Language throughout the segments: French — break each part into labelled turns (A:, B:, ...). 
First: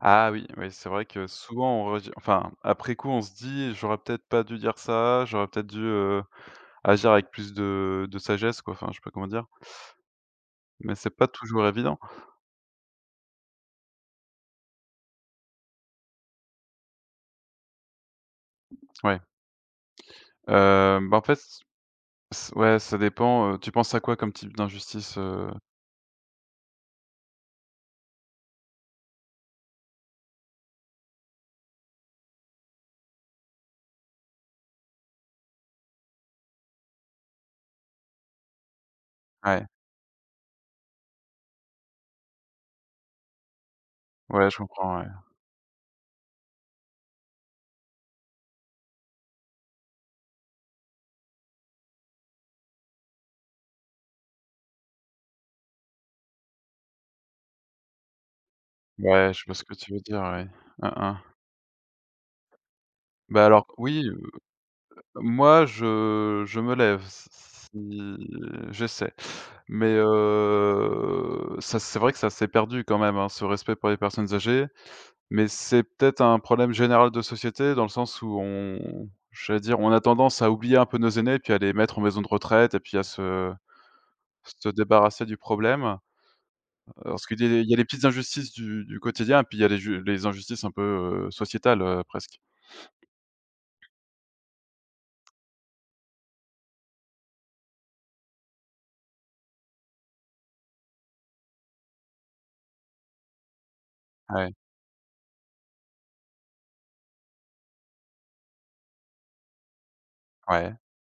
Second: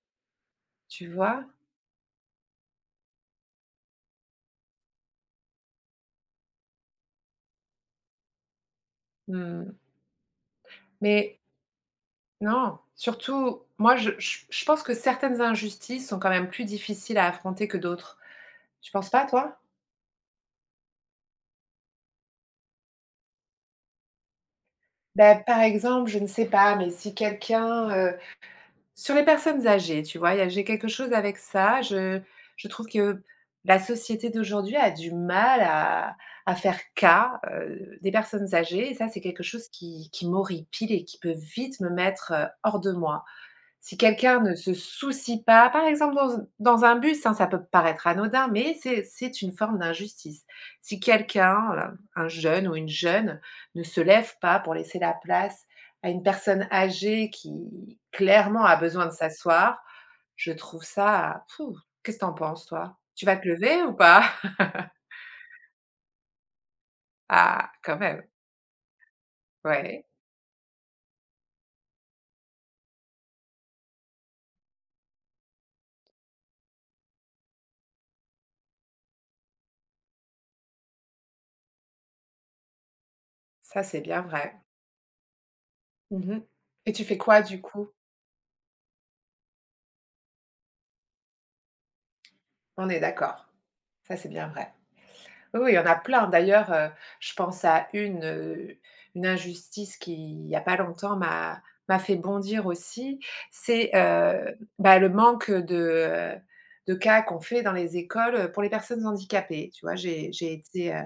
A: Ah oui, oui c'est vrai
B: Tu
A: que
B: vois?
A: souvent on redis enfin après coup on se dit j'aurais peut-être pas dû dire ça, j'aurais peut-être dû, heu, agir avec plus de de sagesse quoi, enfin je sais pas comment dire
B: Mmh.
A: mais c'est pas
B: Mais
A: toujours évident.
B: non. Surtout moi je je je pense que certaines injustices sont quand même plus difficiles à affronter que d'autres. Tu penses
A: Ouais.
B: pas toi?
A: Heu, bah en fait c c ouais ça dépend, heu, tu penses à quoi comme type d'injustice,
B: Bah
A: heu?
B: par exemple, je ne sais pas, mais si quelqu'un, heu sur les personnes âgées, tu vois, il y a j'ai quelque chose avec ça, je je trouve que la société d'aujourd'hui a du mal à à faire cas, heu, des personnes âgées et ça, c'est quelque
A: Ouais.
B: chose qui qui m'horripile et qui peut vite me mettre, heu, hors de moi. Si quelqu'un
A: Ouais,
B: ne
A: je
B: se
A: comprends, ouais.
B: soucie pas, par exemple dans un dans un bus, hein, ça peut paraître anodin, mais c'est c'est une forme d'injustice. Si quelqu'un, heu, un jeune ou une jeune ne se lève pas pour laisser la place à une personne âgée qui clairement a besoin de
A: Ouais, je vois ce que
B: s'asseoir,
A: tu veux dire, ouais.
B: je trouve
A: Hein, hein.
B: ça, pfou! Qu'est-ce que tu en penses toi? Tu vas
A: Bah
B: te
A: alors que
B: lever ou
A: oui, heu
B: pas?
A: heu, moi je je me lève s s
B: Ah! Quand même!
A: si j'essaie. Mais
B: Ouais.
A: heu, ça c'est vrai que ça s'est perdu quand même, hein, ce respect pour les personnes âgées. Mais c'est peut-être un problème général de société dans le sens où on j'allais dire on a tendance à oublier un peu nos aînés et puis à les mettre en maison de retraite et puis à se
B: Ça, c'est bien vrai.
A: se débarrasser du problème, heu,
B: Mmh mh et tu fais
A: lorsqu'
B: quoi
A: il y a
B: du
A: des il y a des
B: coup?
A: petites injustices du du quotidien puis il y a ju les injustices un peu, heu, sociétales, heu, presque.
B: On est d'accord. Ça c'est bien vrai. Oui, oui, il y en a plein. D'ailleurs, heu, je pense à une, heu une injustice qu'il y a pas longtemps m'a m'a fait bondir aussi, c'est,
A: Ouais.
B: heu bah le manque de, heu de cas qu'on fait dans les écoles, heu, pour les personnes handicapées. Tu vois, j'ai j'ai
A: Ouais.
B: été, heu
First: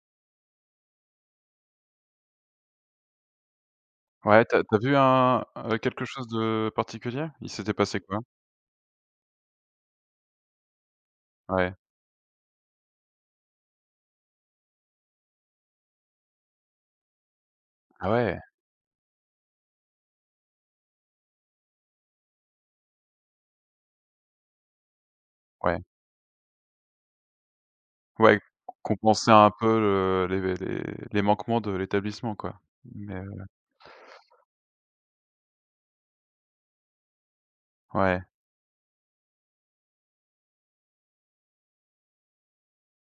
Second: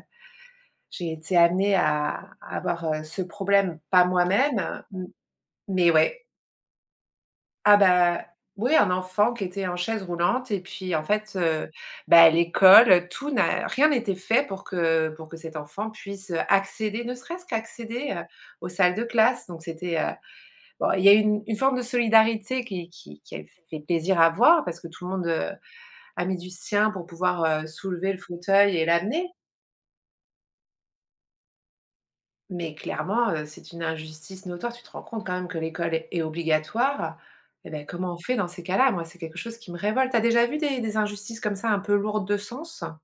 B: j'ai été amenée à à voir, heu, ce problème, pas
A: Ouais, tu
B: moi-même,
A: as tu as
B: heu
A: vu
B: mmh,
A: un un
B: mais
A: quelque
B: ouais.
A: chose de particulier? Il s'était
B: Ah
A: passé quoi?
B: bah oui, un enfant qui était en chaise roulante et puis en fait, heu,
A: Ouais.
B: bah, l'école, tout n'a rien était fait pour que pour que cet enfant puisse, heu, accéder, ne serait-ce qu'à
A: Ah
B: accéder, heu,
A: ouais!
B: aux salles de classe. Donc c'était, heu bon il y a une une forme de solidarité qui qui qui elle fait plaisir à voir. Parce que tout le monde, heu,
A: Ouais.
B: a mis du sien pour pouvoir, heu, soulever le
A: Ouais,
B: fauteuil et
A: compenser
B: l'amener
A: un peu, heu, les les les manquements de l'établissement, quoi.
B: mais
A: Mais
B: clairement,
A: heu
B: heu, c'est une injustice notoire, tu te rends compte quand même que l'école est est obligatoire? Eh ben comment on
A: Ouais.
B: fait dans ces cas-là? Moi, c'est quelque chose qui me révolte. Tu as déjà vu des des injustices comme ça un peu lourdes de sens?